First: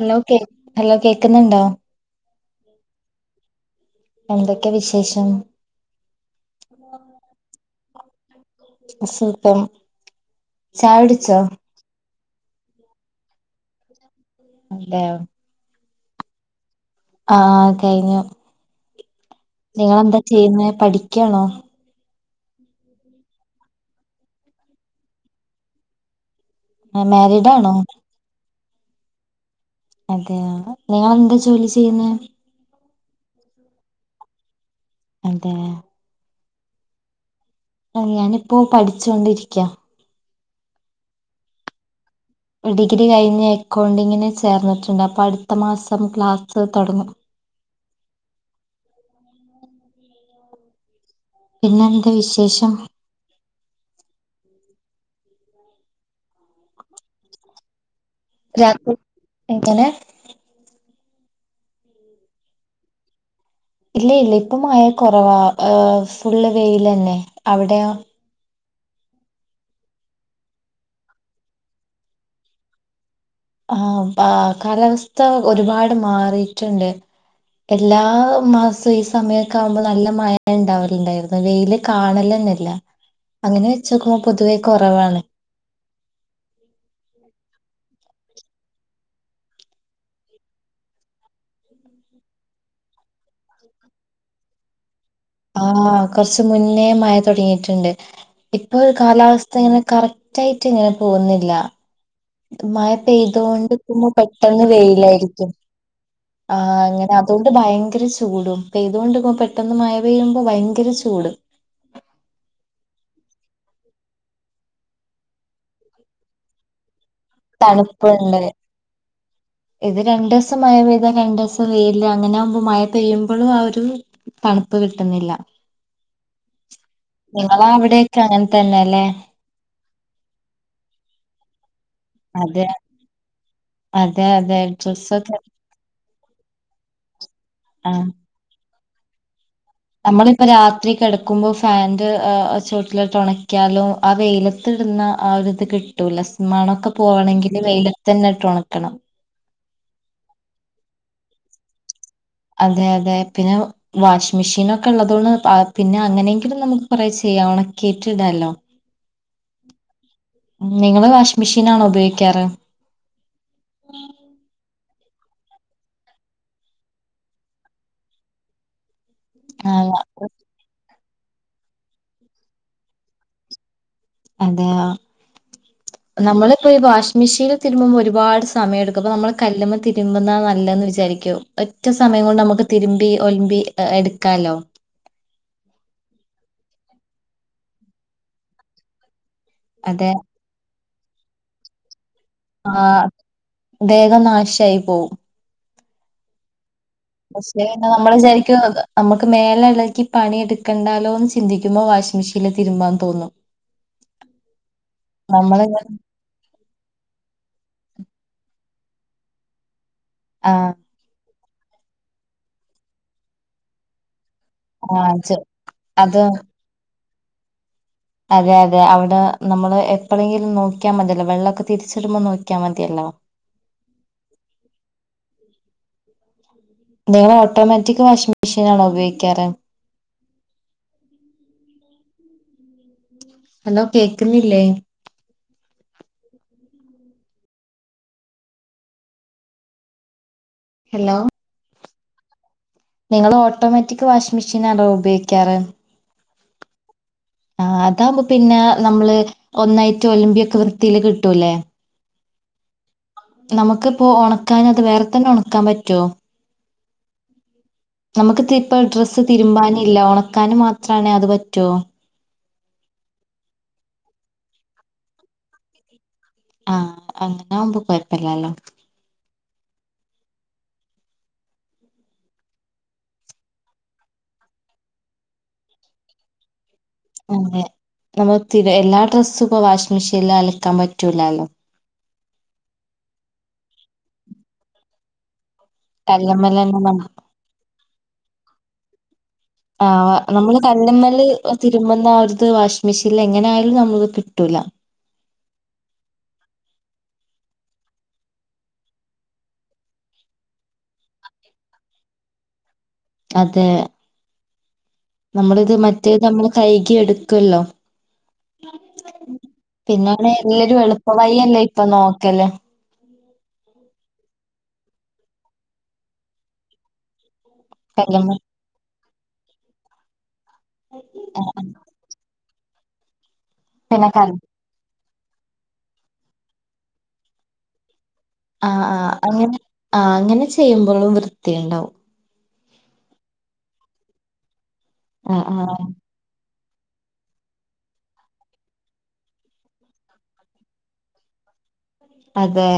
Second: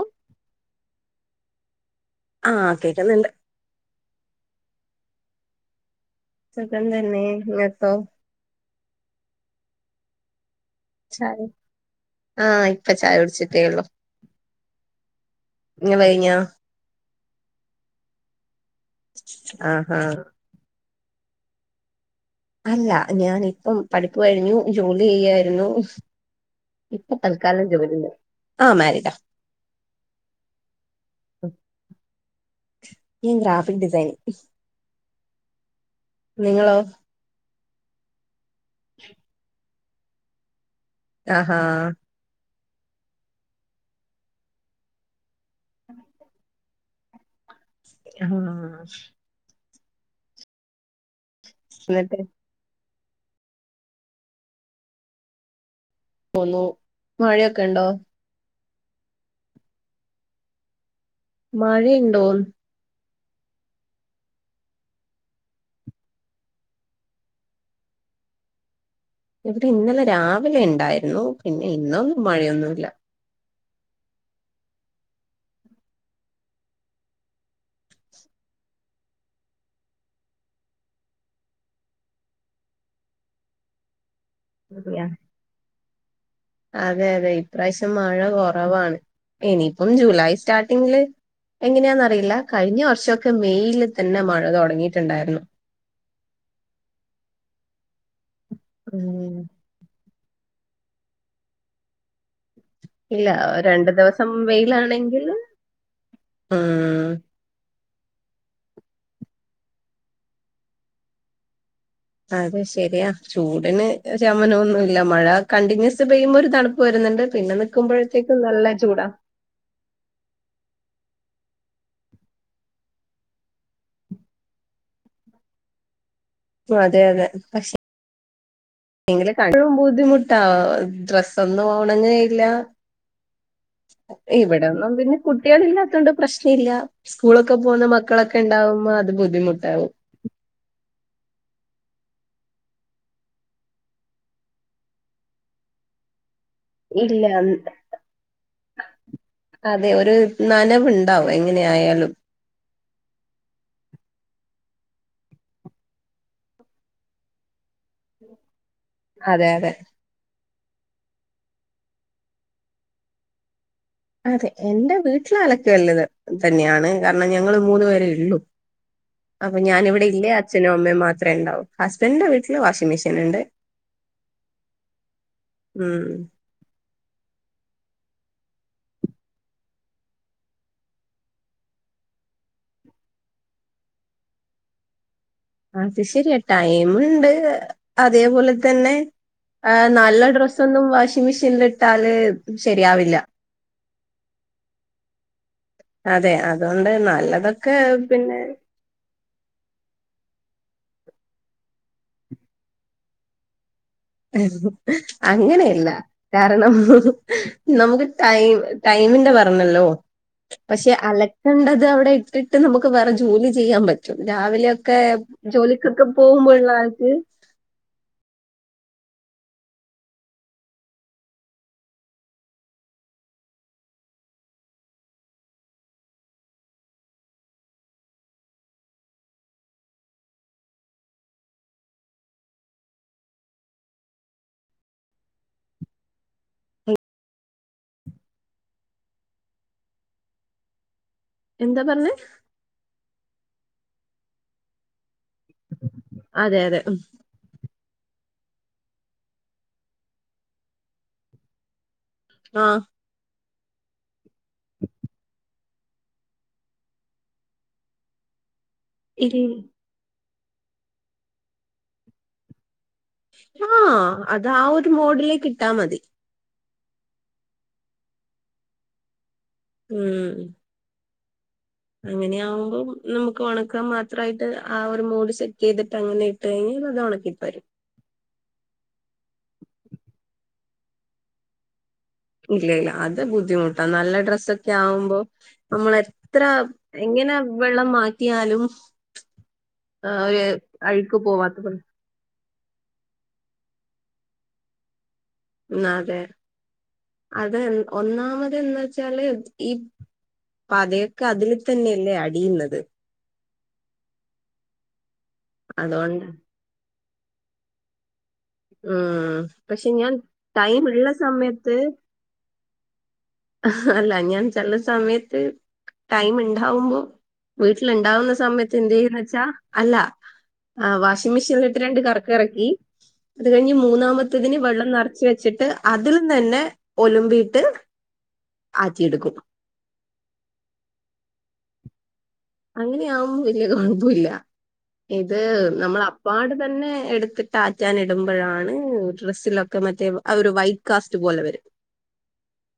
Hello കേ കേക്കുന്നുണ്ടോ ആഹ് കേക്കുന്നുണ്ട് എന്തൊക്കെ വിശേഷം സുഖം തന്നെ ഇങ്ങക്കോ? സുഖം. ചായുടിച്ചോ ചായ ആഹ് ഇപ്പോ ചായ കുടിച്ചിട്ടേ ഉള്ളു. അതെയോ ഇങ്ങള് കഴിഞ്ഞോ ആഹ് കഴിഞ്ഞു. ആഹാ നിങ്ങെളെന്താ ചെയ്യുന്നെ പഠിക്കണോ. അല്ല ഞാന് ഇപ്പം പഠിപ്പു കഴിഞ്ഞു ജോലി ചെയ്യായിരുന്നു. ഇപ്പൊ തൽക്കാലം മാരീഡാണോ ജോലിണ്ട് ആഹ് മാരിഡ. അതെയോ നിങ്ങളെന്താ ജോലി ചെയ്യുന്നെ. ഞാൻ ഗ്രാഫിക് ഡിസൈനിംഗ്. അതെ. നിങ്ങളോ? ആഹ് ഞാനിപ്പോ പഠിച്ചാണ്ടിരിക്കാ. ആഹാ ഡിഗ്രി കഴിഞ്ഞ് അക്കൗണ്ടിങ്ന് ചേർന്നിട്ടുണ്ട് അപ്പോ അടുത്ത മാസം ക്ലാസ്സ് തുടങ്ങും. ആഹ്. പിന്നെന്താ എന്നിട്ട് വിശേഷം. ഉ മഴയൊക്കെ ഇണ്ടോ? രാത്രി എങ്ങനെ. മഴയുണ്ടോന്ന്. ഇല്ല ഇല്ല ഇപ്പോ മയ കുറവ ഏഹ് ഫുള് വെലല്ലേ അവിടയൊ ഇവിടെ ഇന്നലെ രാവിലെ ഇണ്ടായിരുന്നു പിന്നെ ഇന്നൊന്നും മഴയൊന്നുല്ല. ആഹ് കാലാവസ്ഥ ഒരുപാട് മാറിയിട്ടുണ്ട്. എല്ലാ മാസവും ഈ സമയമൊക്കെ ആകുമ്പോ നല്ല മഴ ഉണ്ടാവലുണ്ടായിരുന്നു വെയില് കാണലെന്നെല്ല അങ്ങനെ വെച്ചോക്കുമ്പോ പൊതുവേ കുറവാണ്. അതെ അതെ ഇപ്രാവശ്യം മഴ കുറവാണ് ഇനിയിപ്പം ജൂലൈ സ്റ്റാർട്ടിങ്ങില്. എങ്ങനെയാന്നറിയില്ല കഴിഞ്ഞ വർശോക്കെ മെയില് തന്നെ മഴ തൊടങ്ങിയിട്ടുണ്ടായിരുന്നു ആഹ് കൊറച്ച് മുന്നേ മഴ തൊടങ്ങിയിട്ട്ണ്ട് ഇപ്പൊ ഒരു ഉം കാലാവസ്ഥ ഇങ്ങനെ കറക് റ്റായിറ്റ് ഇങ്ങനെ പോകുന്നില്ല മഴ ഇല്ല രണ്ടു പെയ്തൊണ്ടിക്കിമ്പൊ ദിവസം പെട്ടെന്ന് വെയിലാണെങ്കിൽ വെയിലായിരിക്കും ആഹ് അങ്ങന ഉം അതുകൊണ്ട് ഭയങ്കര ചൂടും പ്പെയ്തോണ്ടിക്കുമ്പോ പെട്ടെന്ന് മഴ പെയ്യുമ്പോ ഭയങ്കര ചൂട് അത് ശെരിയാ ചൂടിന് ശമനൊന്നുല്ല മഴ കണ്ടിന്യൂസ് പെയ്യുമ്പോ ഒരു തണ് പ്പ് വരുന്നുണ്ട് പിന്നെ നി തണുപ്പുണ്ട് ക്കുമ്പോഴത്തേക്കും നല്ല ചൂടാ ഇത് രണ്ട് ദിവസം മഴ പെയ്ത രണ്ട് ദിവസം വെയില് അങ്ങനെ ആകുമ്പോ മഴ പെയ്യുമ്പളും ആ ഒരു തണുപ്പ് കിട്ടുന്നില്ല അതെ അതെ നിങ്ങള പക്ഷെ അവിടെക്കെ അങ്ങനെ തന്നെല്ലേ [unintelligible] ബുദ്ധിമുട്ടാ ഡ്രസ്സന്നും ഒണങ്ങേയില്ല അതെ അതെ അതെ ഇവിടൊന്നും പിന്നെ ഡ്രസ്സൊക്കെ കുട്ടികളില്ലാത്തോണ്ട് പ്രശ്നില്ല സ്കൂളൊക്കെ പോകുന്ന ആ മക്കളൊക്കെ ഇണ്ടാവുമ്പോ അത് ബുദ്ധിമുട്ടാവും നമ്മളിപ്പ രാത്രി കെടക്കുമ്പോ ഫാന്റെ ചോട്ടിലിട്ട് ഉണക്യാലും ആ വെയിലത്തിടുന്ന ആ ഒരിത് കി ട്ടുല സ്മണൊക്കെ ഇല്ല പോകണെങ്കില് വെയിലത്തെന്നെട്ട് ഒണക്കണം അതെ ഒരു നനവ്ണ്ടാവും എങ്ങനെ ആയാലും അതെ അതെ [unintelligible] വാഷിംഗ് മെഷീനൊക്കെ ഉള്ളതുകൊണ്ട് ആ പിന്നെ അങ്ങനെങ്കിലും നമുക്ക് കുറെ ചെയ്യാ ഒണക്കീട്ടിടാല്ലോ അതെ അതെ നിങ്ങള് വാഷിംഗ് മെഷീനാണോ ഉപയോഗിക്കാറ്? അതെ എന്റെ വീട്ടില് അലക്ക് കല്ല് തന്നെയാണ് കാരണം ഞങ്ങള് മൂന്ന് പേരേ ഉള്ളൂ അപ്പൊ ആ ഞാനിവിടെ ഇല്ലേ അത് അച്ഛനും അമ്മയും മാത്രേ ഇണ്ടാവു ഹസ്ബൻഡിന്റെ വീട്ടില് വാഷിംഗ് മെഷീൻ ഇണ്ട് അതെയോ ഉം നമ്മളിപ്പോ ഈ വാഷിംഗ് മെഷീല് തിരുമ്പ്പോ ഒരുപാട് സമയം എടുക്കും അപ്പ നമ്മള് കല്ലുമ്മതിരുമ്പുന്ന നല്ലത് വിചാരിക്കും ഒറ്റ സമയം കൊണ്ട് നമുക്ക് തിരുമ്പി ഒലുമ്പി എടുക്കാലോ അത് ശരിയാ ടൈമിണ്ട് അതേപോലെ തന്നെ ആ അതെ നല്ല ഡ്രസ് സ്സൊന്നും വാഷിംഗ് മെഷീൻല് ഇട്ടാല് ആ ശരിയാവില്ല വേഗം നാശായി പോവും അതെ അതോണ്ട് ന്നാ പക്ഷെപിന്നെ നമ്മള് വിചാരിക്കും അത് നമ്മുക്ക് മേലെളക്കി പണിഎടുക്കണ്ടാലോ ന്ന് ചിന്തിക്കുമ്പോ വാഷിംഗ് മെഷീല് തിരുമ്പാതോന്നും ഹ് നമ്മള് ഹുംഅങ്ങനെയെല്ല കാരണം ഹ്‌ഹ്‌നമുക്ക് ടൈം ടൈമിന്റെ പറഞ്ഞല്ലോ ആഹ് പക്ഷെ അലക്കുന്നത് അവിടെ ഇട്ടിട്ട് നമുക്ക് വേറെ ജോലി ചെയ്യാൻ പറ്റ് റ്റും രാവിലെയൊക്കെ ആ ചെ- ജോലിക്കൊക്കെ അത് പോകുമ്പോ ഉള്ള ആൾക്ക് അതെ അതെ അവിടെ നമ്മള് എപ്പളേങ്കിലും നോക്കിയാ മതിയല്ലോ വെള്ളോക്കെ തിരിച്ചിടുമ്പോ നോക്കിയാ മതിയല്ലോ നിങ്ങള് ഓട്ടോമാറ്റിക് വാഷിംഗ് മെഷീനാണോ ഉപയോഗിക്കാറ് ഹലോ കേക്ക്ന്നില്ലേ? ഹലോ എന്താ പറഞ്ഞെ? നിങ്ങള് ഓട്ടോമാറ്റിക് വാഷിംഗ് മെഷീനാണോ ഉപയോഗിക്കാറ് അതെ അതെ ആ അതാകുമ്പോ പിന്നെ നമ്മള് ഒന്നായിറ്റ് ഒലമ്പിയൊക്കെ വൃത്തില് കിട്ടൂലെ ആഹ് നമുക്കിപ്പോ ഉണക്കാൻ അത് വേറെ തന്നെ ഉണക്കാൻ പറ്റോ? നമുക്ക് ഇപ്പൊ ഡ്രസ്സ് ഇനി തിരുമ്പാനി ല്ല ഉണക്കാനും മാത്രണേ അത് പറ്റ്വോ? ആഹ് അത് ആ ഒരു മോഡിലേ ക്കിട്ടാ മതി. ആഹ് അങ്ങന ആവുമ്പോ കൊഴപ്പല്ലല്ലോ. ഉം അങ്ങനെ ആകുമ്പോം നമുക്ക് ഉണക്കാൻ മാത്രായിട്ട് ആ ഒരു മോഡ് സെറ്റ് ചെയ്തിട്ട് അങ്ങനെ ഇട്ട് കഴിഞ്ഞാൽ അത് അങ്ങനെ ഉണക്കിത്തരും നമ്മളിട്ടീന എല്ലാ ഡ്രസ്സും ഇപ്പ വാഷിംഗ് മെഷീനില് അലക്കാൻ പറ്റൂലല്ലോ ഇല്ലല്ല അത് ബുദ്ധിമുട്ടാ നല്ല ഡ്രസ്സൊക്കെ ആവുമ്പോ നമ്മളെത്ര കല്ലുമ്മല് തന്നെ നമ്മ- എങ്ങനെ വെള്ളം മാറ്റിയാലും ആ ഒരു നമ്മള് അഴുക്ക് കല്ല്മ്മല് പോവാത്ത പോലെ. തിരുമ്പ്ന്ന ആ ഒര് ത് വാഷിങ് മെഷീനിൽ എങ്ങനൊയാലും നമ്മക്ക് കിട്ടൂല്ല ഉം അതെ അത് ഒന്നാമത് എന്ത വെച്ചാല് ഈ പതയൊക്കെ അതിൽ തന്നെയല്ലേ അടിയുന്നത് അതെ നമ്മളിത് മറ്റേത് അതുകൊണ്ട് നമ്മൾ കൈകി എടുക്കുല്ലോ ഉം പക്ഷെ ഞാൻ പിന്നാണ് എല്ലരു ടൈം എളുപ്പ ഉള്ള വഴിയല്ലേ സമയത്ത് ഇപ്പൊ നോക്കല്. അല്ല ഞാൻ ചെല സമയത്ത് ടൈം ഉണ്ടാവുമ്പോ വീട്ടിലുണ്ടാവുന്ന കല്ലുമ്മെ സമയത്ത് എന്ത് ചെയ്യന്ന് വെച്ചാ അല്ല വാഷിംഗ് മെഷീനിലിട്ട് രണ്ട് കറക് കറക്കി അത് കഴിഞ്ഞ് പിന്നെ കല്ല് മൂന്നാമത്തതിന് വെള്ളം നെറച്ച് വെച്ചിട്ട് അതിൽ തന്നെ ഒലുമ്പീട്ട് ആഹ് ആഹ് അങ്ങനെ ആഹ് അങ്ങനെ ചെയ്യുമ്പോഴും വൃത്തി ഇണ്ടാവും. അങ്ങനെയാകുമ്പോ വലിയ കൊഴപ്പമില്ല ഇത് ആഹ് ആഹ് നമ്മൾ അ അപ്പാട് തന്നെ എടുത്തിട്ട് ആറ്റാൻ ഇടുമ്പോഴാണ് ഡ്രസ്സിലൊക്കെ മറ്റേ ആ ഒരു വൈ കാസ്റ്റ് പോലെ വരും അതെ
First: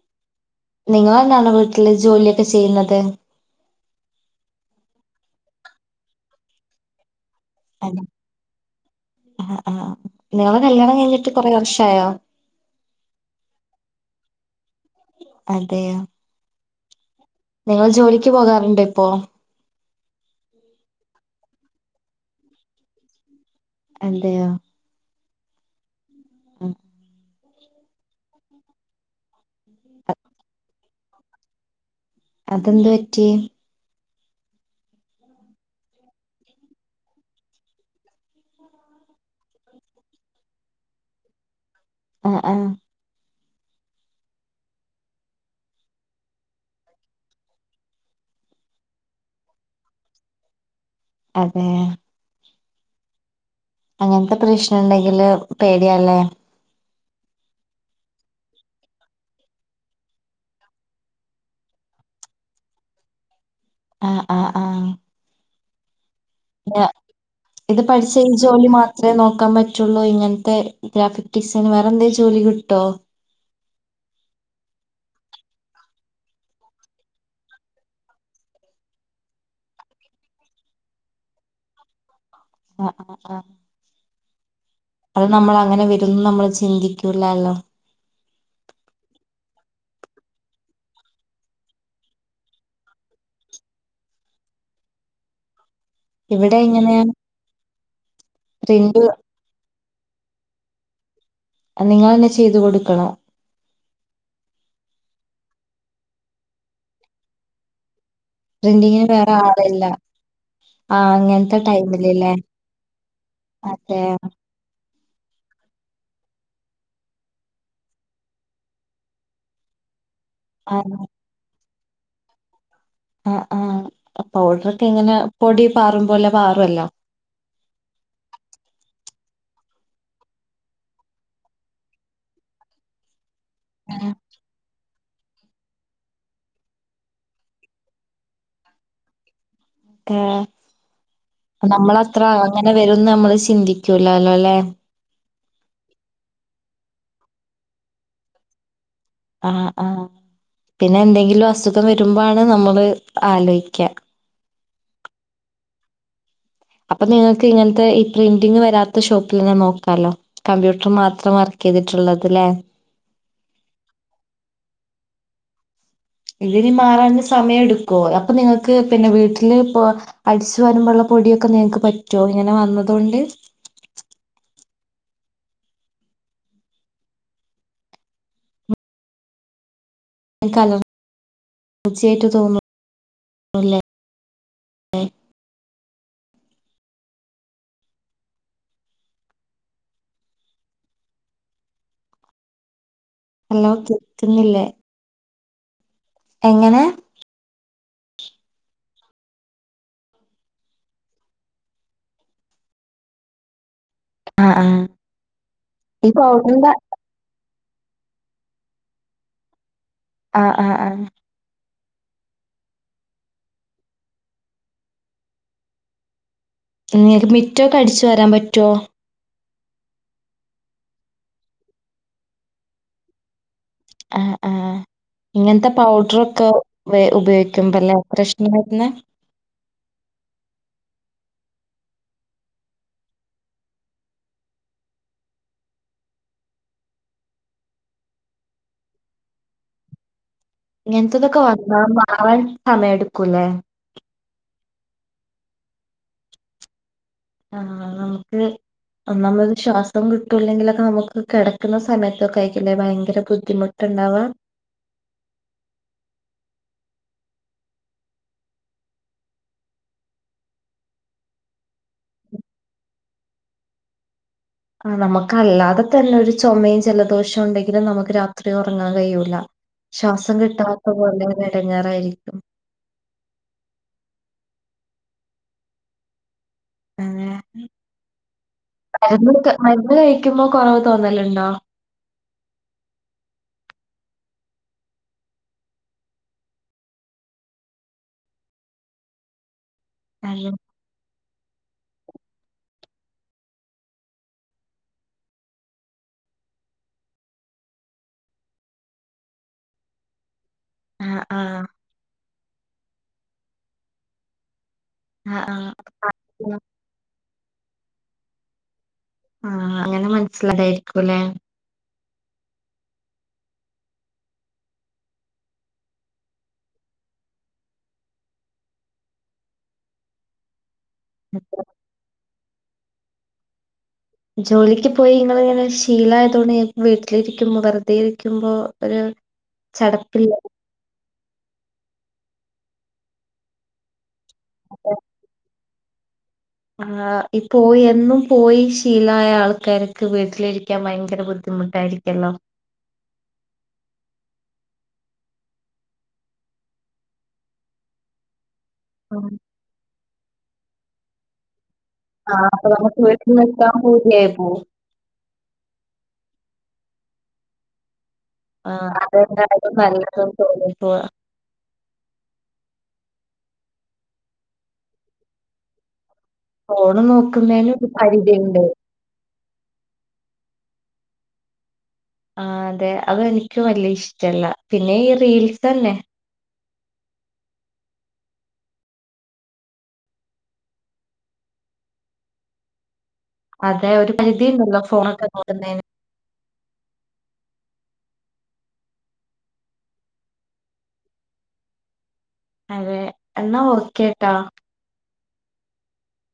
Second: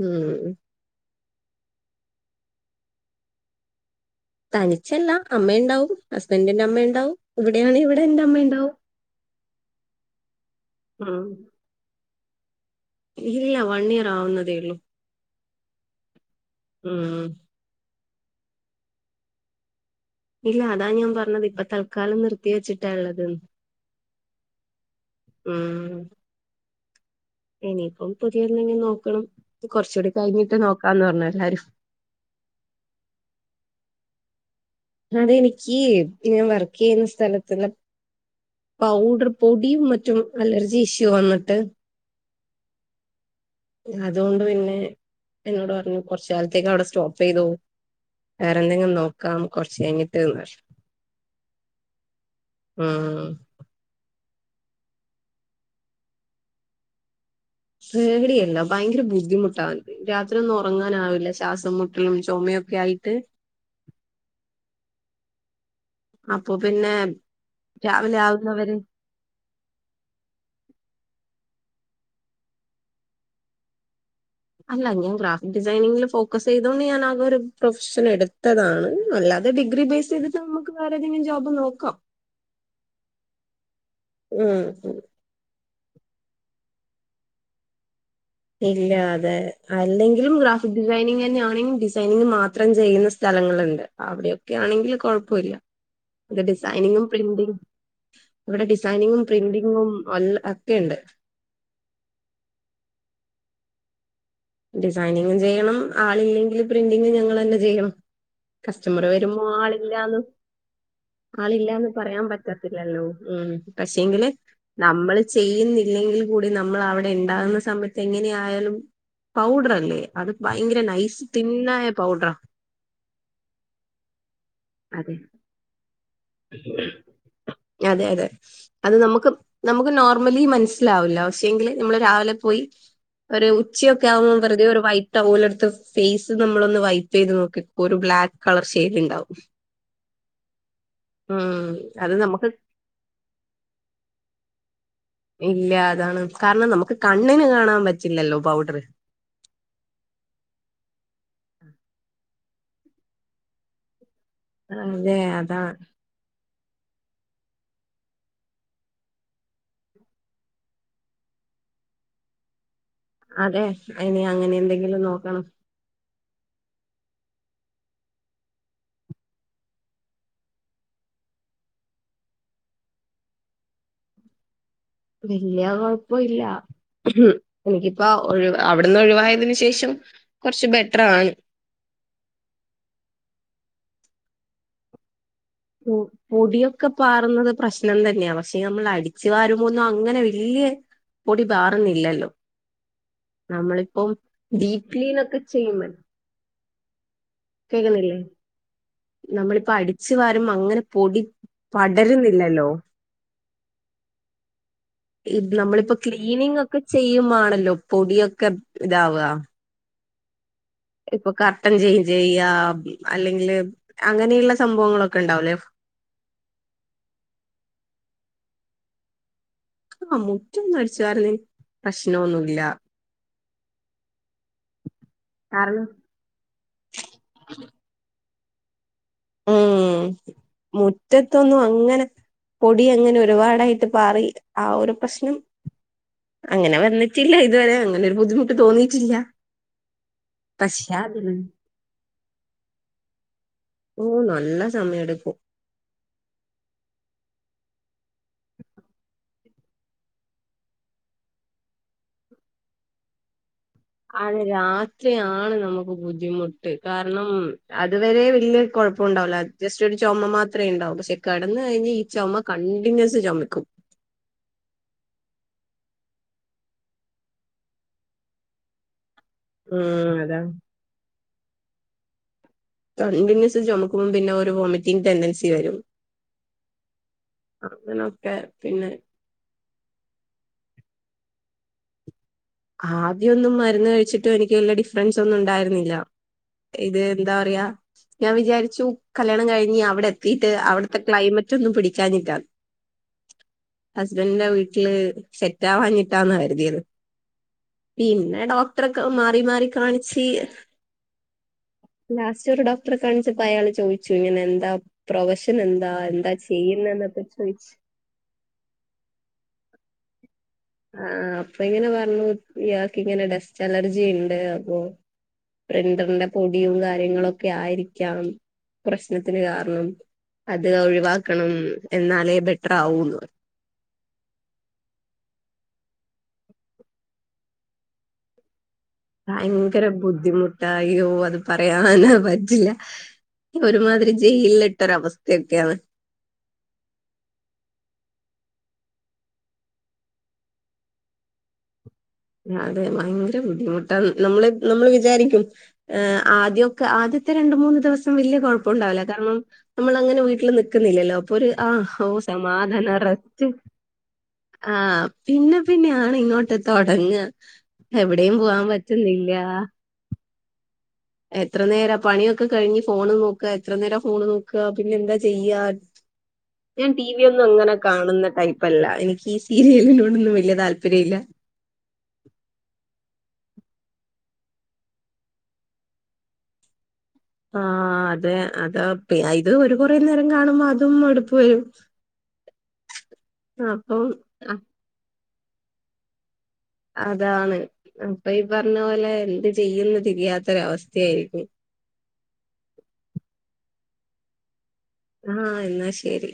ഉം നിങ്ങൾ തന്നാണോ വീട്ടില് ജോലിയൊക്കെ ചെയ്യുന്നത് തനിച്ചല്ല അമ്മയുണ്ടാവും ഹസ്ബന്റിന്റെ അമ്മ ഇണ്ടാവും. ആഹ് ആഹ് ആഹ് നിങ്ങളെ കല്യാണം ഉം. കഴിഞ്ഞിട്ട് കൊറെ വർഷായോ ഇല്ല വൺ ഇയർ ആവുന്നതേ ഉള്ളൂ. അതെയ ഉം നിങ്ങൾ ജോലിക്ക് പോകാറുണ്ടോ ഇപ്പോ? ഇല്ല അതാ ഞാൻ പറഞ്ഞത് ഇപ്പ തൽക്കാലം നിർത്തി വെച്ചിട്ടാ ഉള്ളത്. എന്തയ? ഉം ഉം ഇനിയിപ്പം പുതിയെന്തെങ്കി നോക്കണം കൊറച്ചൂടി കഴിഞ്ഞിട്ട് നോക്കാന്ന് പറഞ്ഞു എല്ലാരും. അതെന്ത് പറ്റി? അതെ എനിക്ക് ഞാൻ വർക്ക് ചെയ്യുന്ന സ്ഥലത്തുള്ള പൗഡർ പൊടിയും മറ്റും അലർജി ഇഷ്യൂ വന്നിട്ട് ആഹ് ആഹ് അതുകൊണ്ട് പിന്നെ എന്നോട് പറഞ്ഞു കൊറച്ച് കാലത്തേക്ക് അവിടെ സ്റ്റോപ്പ് ചെയ്തോ വേറെ എന്തെങ്കിലും നോക്കാം കൊറച്ച് കഴിഞ്ഞിട്ട്ന്ന് അതെ ഉം അങ്ങനത്തെ പ്രശ്നം ഇണ്ടെങ്കിൽ പേടിയാല്ലേ പേടിയല്ല ഭയങ്കര ബുദ്ധിമുട്ടാവ്ണ്ട് രാത്രി ഒന്ന് ഒറങ്ങാനാവില്ല ശ്വാസം മുട്ടലും ചൊമയൊക്കെ ആയിട്ട്. ആഹ് ആഹ് ആഹ് അപ്പൊ പിന്നെ ഇത് പഠിച്ച രാവിലെ ഈ ജോലി ആവുന്നവരെ മാ ത്രേ നോക്കാൻ പറ്റുള്ളൂ ഇങ്ങനത്തെ ഗ്രാഫിക് ഡിസൈന് വേറെ എന്തേ ജോലി കിട്ടോ അല്ല ഞാൻ ഗ്രാഫിക് ഡിസൈനിങ്ങിൽ ഫോക്കസ് ചെയ്തോണ്ട് ഞാൻ ആക ഒരു പ്രൊഫഷൻ എടുത്തതാണ് അല്ലാ ത് ഡിഗ്രി ബേസ് ചെയ്തിട്ട് മ്മക്ക് വേറെ ഏതെങ്കിലും ജോബ് നോക്കാം ആഹ് ആഹ് ആഹ് ഉം അത് നമ്മൾ അങ്ങനെ വരും ന്ന് നമ്മൾ ചിന്തിക്കൂലല്ലോ ഇല്ല അതെ അല്ലെങ്കിലും ഗ്രാഫിക് ഡിസൈനിങനാണയ് ഡിസൈനിങ് മാത്രം ചെയ്യുന്ന സ്ഥലങ്ങളുണ്ട് അവിടെയൊക്കെ ആണെങ്കിൽ കൊഴപ്പൊല്ല ഇവിടെ ഇങ്ങനെ ഡിസൈനിങ്ങും പ്രിന്റി അവരുടെ പ്രിന്റ് ഡിസൈനിങ്ങും പ്രിന്റിങ്ങും ഒൽ ഒക്കെയുണ്ട് നിങ്ങന്നെ ചെയ്തു കൊടുക്കണൊ ഡിസൈനിങ്ങും ചെയ്യണം ആളില്ലെങ്കിൽ പ്രിന്റിംഗും ഞങ്ങളെന്നെ ചെയ്യണം കസ്റ്റമർ പ്രിന്റിങ്ങിന് വേറെ വരുമ്പോ ആളില്ല ആളില്ലാന്ന് ആ അങ്ങനത്തെ ആളില്ലാന്ന് പറയാൻ ടൈമിലല്ലേ പറ്റത്തില്ലല്ലോ ഉം അതെ പക്ഷെങ്കില് നമ്മൾ ചെയ്യുന്നില്ലെങ്കിൽ കൂടി നമ്മൾ അവിടെ ഇണ്ടാകുന്ന സമയത്ത് എങ്ങനെ ആയാലും പൗഡർ അല്ലേ അത് ആ ഭയങ്കര നൈസ് തിന്നായ പൗഡറാ ആ ആഹ് പൗഡറൊക്കെ ഇങ്ങനെ അതെ പൊടി പാറും പോലെ പാറുവല്ലോ അതെ അതെ അത് നമുക്ക് നമുക്ക് നോർമലി മനസ്സിലാവില്ല പക്ഷേ എങ്കില് നമ്മള് രാവിലെ പോയി ഒരു ഉച്ചയൊക്കെ ആവുമ്പോ വെറുതെ വൈ ടൗവെലെടുത്ത് ഫേസ് നമ്മളൊന്ന് വൈപ്പ് ചെയ്ത് നോക്ക് ഒരു ബ്ലാക്ക് കളർ ഷെയ്ഡ് ഇണ്ടാവും ഏഹ് ഉം നമ്മൾ അത് അത്ര നമുക്ക് അങ്ങനെ വരുംന്ന് നമ്മള് ചിന്തിക്കൂലല്ലോലെ ഇല്ല അതാണ് കാരണം നമുക്ക് കണ്ണിന് കാണാൻ പറ്റില്ലല്ലോ പൗഡറ് ആഹ് ആഹ് പിന്നെ എന്തെങ്കിലും അസുഖം വരുമ്പാണ് നമ്മള് ആലോയ്ക്കാ അതെ അതാ അപ്പൊ നിങ്ങക്ക് ഇങ്ങനത്തെ ഈ പ്രിന്റിങ് വരാത്ത ഷോപ്പിൽന്നെ നോക്കാലോ കമ്പ്യൂട്ടർ മാത്രം വർക്കെയ്തിട്ടുള്ളത് ലെ അതെ ഇനി അങ്ങനെ എന്തെങ്കിലും നോക്കണം. ഇതിനി മാറാൻ സമയം എടുക്കുവൊ അപ്പൊ നിങ്ങക്ക് പിന്നെ വീട്ടില് പ്പൊ അടിച്ചു വരുമ്പള്ള പൊടിയൊക്കെ നിങ്ങക്ക് പറ്റൊ ഇങ്ങനെ വന്നതുകൊണ്ട് വല്യ കൊഴപ്പൊ ഇല്ല എനിക്കിപ്പൊ ഒഴി അവിടുന്ന് ഒഴിവായതിനന് ശേഷം കൊറച്ച് ബെട്ട്റാണ്. തീർച്ചയായിട്ട് തോന്നു അല്ലേ ഉം പൊടിയൊക്കെ പാറുന്നത് പ്രശ്നം തന്നെയാ പക്ഷേ നമ്മൾ അടിച്ചു വരുമ്പോന്നും അങ്ങനെ വെല്ല്യെ പൊടി പാറുന്നില്ലല്ലോ ഹലോ നമ്മളിപ്പം കേൾക്കുന്നില്ലേ വീ ക്ലീനൊക്കെ ചെയ്യുമ്പയെ എങ്ങനെ കേക്ക്ന്നില്ലേ നമ്മളിപ്പോ അടിച്ചു വാരുമ്പൊ അങ്ങനെ പൊടി പടരുന്നില്ലല്ലോ ആഹ് ആഹ് നമ്മളിപ്പോ ഈ ക്ലീനിങ് പൗഡറിന്റെ ഒക്കെ ചെയ്യുംമാണല്ലോ പൊടിയൊക്കെ ഇതാവ ആ ആ ആഹ് ഇപ്പൊ കർട്ടൻ ചെയ്ഞ്ചെയ്യ അല്ലെങ്കില് അങ്ങനെയുള്ള സംഭവങ്ങളൊക്കെ ഇണ്ടാവുലെ ഇങ്ങക്ക് മിറ്റോക്കെ അടിച്ചുവാരാൻ പറ്റുവോ ആ മുറ്റൊന്നും അടിച്ചുവാരൽ പ്രശ്നൊന്നുല്ല ഏഹ് ഏഹ് ഇങ്ങൻത്തെ കാരണം പൗഡറൊക്കെ ഉപയോഗിക്കുമ്പലെ പ്രശ്നം പറ്റുന്നെ ഉം മുറ്റത്തൊന്നും അങ്ങനെ പൊടി അങ്ങനെ ഒരുപാടായിട്ട് പാറി ആ ഒരു പ്രശ്നം അങ്ങനെ വന്നിട്ടില്ല ഇതുവരെ അങ്ങനെ ഒരു ബുദ്ധിമുട്ട് തോന്നിറ്റില്ല. ഇങ്ങനത്തതൊക്കെ വന്നാ മാറാൻ സമയം എടുക്കൂലേ ഓഹ് നല്ല സമയെടുക്കും ആഹ് നമുക്ക് ഒന്നാമത് ശ്വാസം കിട്ടൂലെങ്കിലൊക്കെ നമുക്ക് കിടക്ക്ണ സമയത്തൊക്കെ ആയിരിക്കില്ലേ ഭയങ്കര ബുദ്ധിമു [unintelligible] അത്രയാണ് നമുക്ക് ബുദ്ധിമുട്ട് കാരണം അതുവരെ വല്യ കുഴപ്പം ഉണ്ടാവൂല ജസ്റ്റ് ഒരു ചുമ മാത്രമേ ഉണ്ടാവൂ പക്ഷെ കിടന്ന കഴിഞ് ഈ ചുമ കണ്ടിന്യൂസ് ചുമക്കും ആഹ് നമുക്കല്ലാതെ തന്നെ ഒരു ചുമയും ജലദോഷവും ഉണ്ടെങ്കില് നമുക്ക് രാത്രി ഉറങ്ങാ കഴിയൂല ഉം ശ്വാസം അതാ കിട്ടാത്ത പോലെങ്ങനെ ഇടങ്ങാറായിരിക്കും കണ്ടിന്യൂസ് ചുമക്കുമ്പോ പിന്നെ ഒരു വോമിറ്റിംങ് ടെൻഡൻസി വരും അങ്ങനൊക്കെ പിന്നെ [unintelligible] ക്ക മരുന്ന് കഴിക്കുമ്പോ കൊറവ് തോന്നലുണ്ടോ ആദ്യൊന്നും മരുന്ന് കഴിച്ചിട്ടു എനിക്ക് വല്ല ഡിഫറൻസ് ഒന്നും ഉണ്ടായിരുന്നില്ല ഇത് എന്താ പറയാ ഞാൻ വിചാരിച്ചു കല്യാണം കഴിഞ്ഞ് അവിടെ അതെ എത്തിട്ട് അവിടെ ക്ലൈമറ്റൊന്നും പിടിക്കാനിട്ടാ ഹസ്ബന്റിന്റെ വീട്ടില് സെറ്റവാഞ്ഞിട്ടാന്ന കരുതിയത് പിന്നെ ഡോക്ടർ ഒക്കെ മാറി മാറി കാണിച് ആഹ് ആഹ് ലാസ്റ്റ് ഒരു ഡോക്ടറെ കാണിച്ചപ്പോ അയാൾ ചോദിച്ചു ഇങ്ങനെ എന്താ ആഹ് പ്രൊഫഷൻ ആഹ് എന്താ എന്താ ചെയ്യുന്ന എന്നൊക്കെ ചോയിച്ചു ആഹ് അങ്ങനെ മനസ്സിലായി ആഹ് അപ്പൊ ഇങ്ങനെ പറഞ്ഞു ഇയാൾക്ക് ഇങ്ങനെ ഡെസ്റ്റ് അലർജി ഇണ്ട് അപ്പൊ ബ്രണ്ടറിന്റെ പൊടിയും കാര്യങ്ങളൊക്കെ ആയിരിക്കാം പ്രശ്നത്തിന് കാരണം അത് ഒഴിവാക്കണം എന്നാലേ ബെറ്ററാവുള്ളു ജോലിക്ക് പോയി നിങ്ങളിങ്ങനെ ശീലായതോണ്ട് വീട്ടിലിരിക്കുബോ വെറുതെ ഇരിക്കുമ്പോ ഒരു ചടപ്പില്ല അയോ അത് പറയാന പറ്റില്ല ഒരുമാതിരി ജയിലില്ട്ടരു അവസ്ഥയൊക്കെയാണ് ആഹ് ഇപ്പോയി എന്നും പോയി ശീലായ ആൾക്കാര്ക്ക് വീട്ടിലിരിക്കാൻ ഭയങ്കര ബു ദ്ധി മുട്ടായിരിക്കലോ അതെ ഭയങ്കര ബുദ്ധിമുട്ടാ നമ്മള് നമ്മള് വിചാരിക്കും എഹ് ആദ്യക്കെ ആദ്യത്തെ രണ്ട മൂന്ന് ദിവസം വല്യ കുഴ ഉണ്ടാവില്ല ഉം കാരണം നമ്മളങ്ങനെ വീട്ടിൽ നിക്കുന്നില്ലല്ലോ അപ്പൊ ഒരു ആഹ് ഓഹ് ആഹ് അപ്പൊ സമാധാന നമുക്ക് വീട്ടിൽ റസ്റ്റ്‌ നിക്കാൻ പൂതിയായി പോവും ആഹ് പിന്നെ പിന്നെയ ആണ് ഇങ്ങോട്ട് തുടങ്ങ എവിടെയും പോവാൻ പറ്റുന്നില്ല [unintelligible] പോവാ എത്ര നേര പണിയൊക്കെ കഴിഞ്ഞ് ഫോണ് നോക്ക എത്ര നേരം ഫോണ് നോക്ക പിന്നെ എന്താ ചെയ്യാ [inaudible] ഞാൻ ഫോണ് ടി വി ഒന്നും നോക്കുന്നതിന് അങ്ങനെ ഒരു കാണുന്ന പരിധിയുണ്ട് ടൈപ്പല്ല എനിക്ക് ഈ സീരിയലിനോടൊന്നും വലിയ താല്പര്യ ഇല്ല ആഹ് അതെ അതെനിക്കു വല്യ ഇഷ്ടല്ല പിന്നെ ഈ റീൽസന്നെ ആഹ് അതെ അതാ ഇത് ഒരു കുരെ നേരം കാണുമ്പോ അതും മടുപ്പ് വരും അതെ അപ്പം ഒരു അ- പരിധിണ്ടല്ലോ ഫോണൊക്കെ നോക്കുന്നെന് അതാണ് അപ്പൊ ഈ പറഞ്ഞ പോലെ എന്ത് ചെയ്യന്ന് തിരിയാത്തൊരവസ്ഥയായിരിക്കും അതെ എന്നാ ഓക്കേട്ടാ ആഹ് എന്നാ ശരി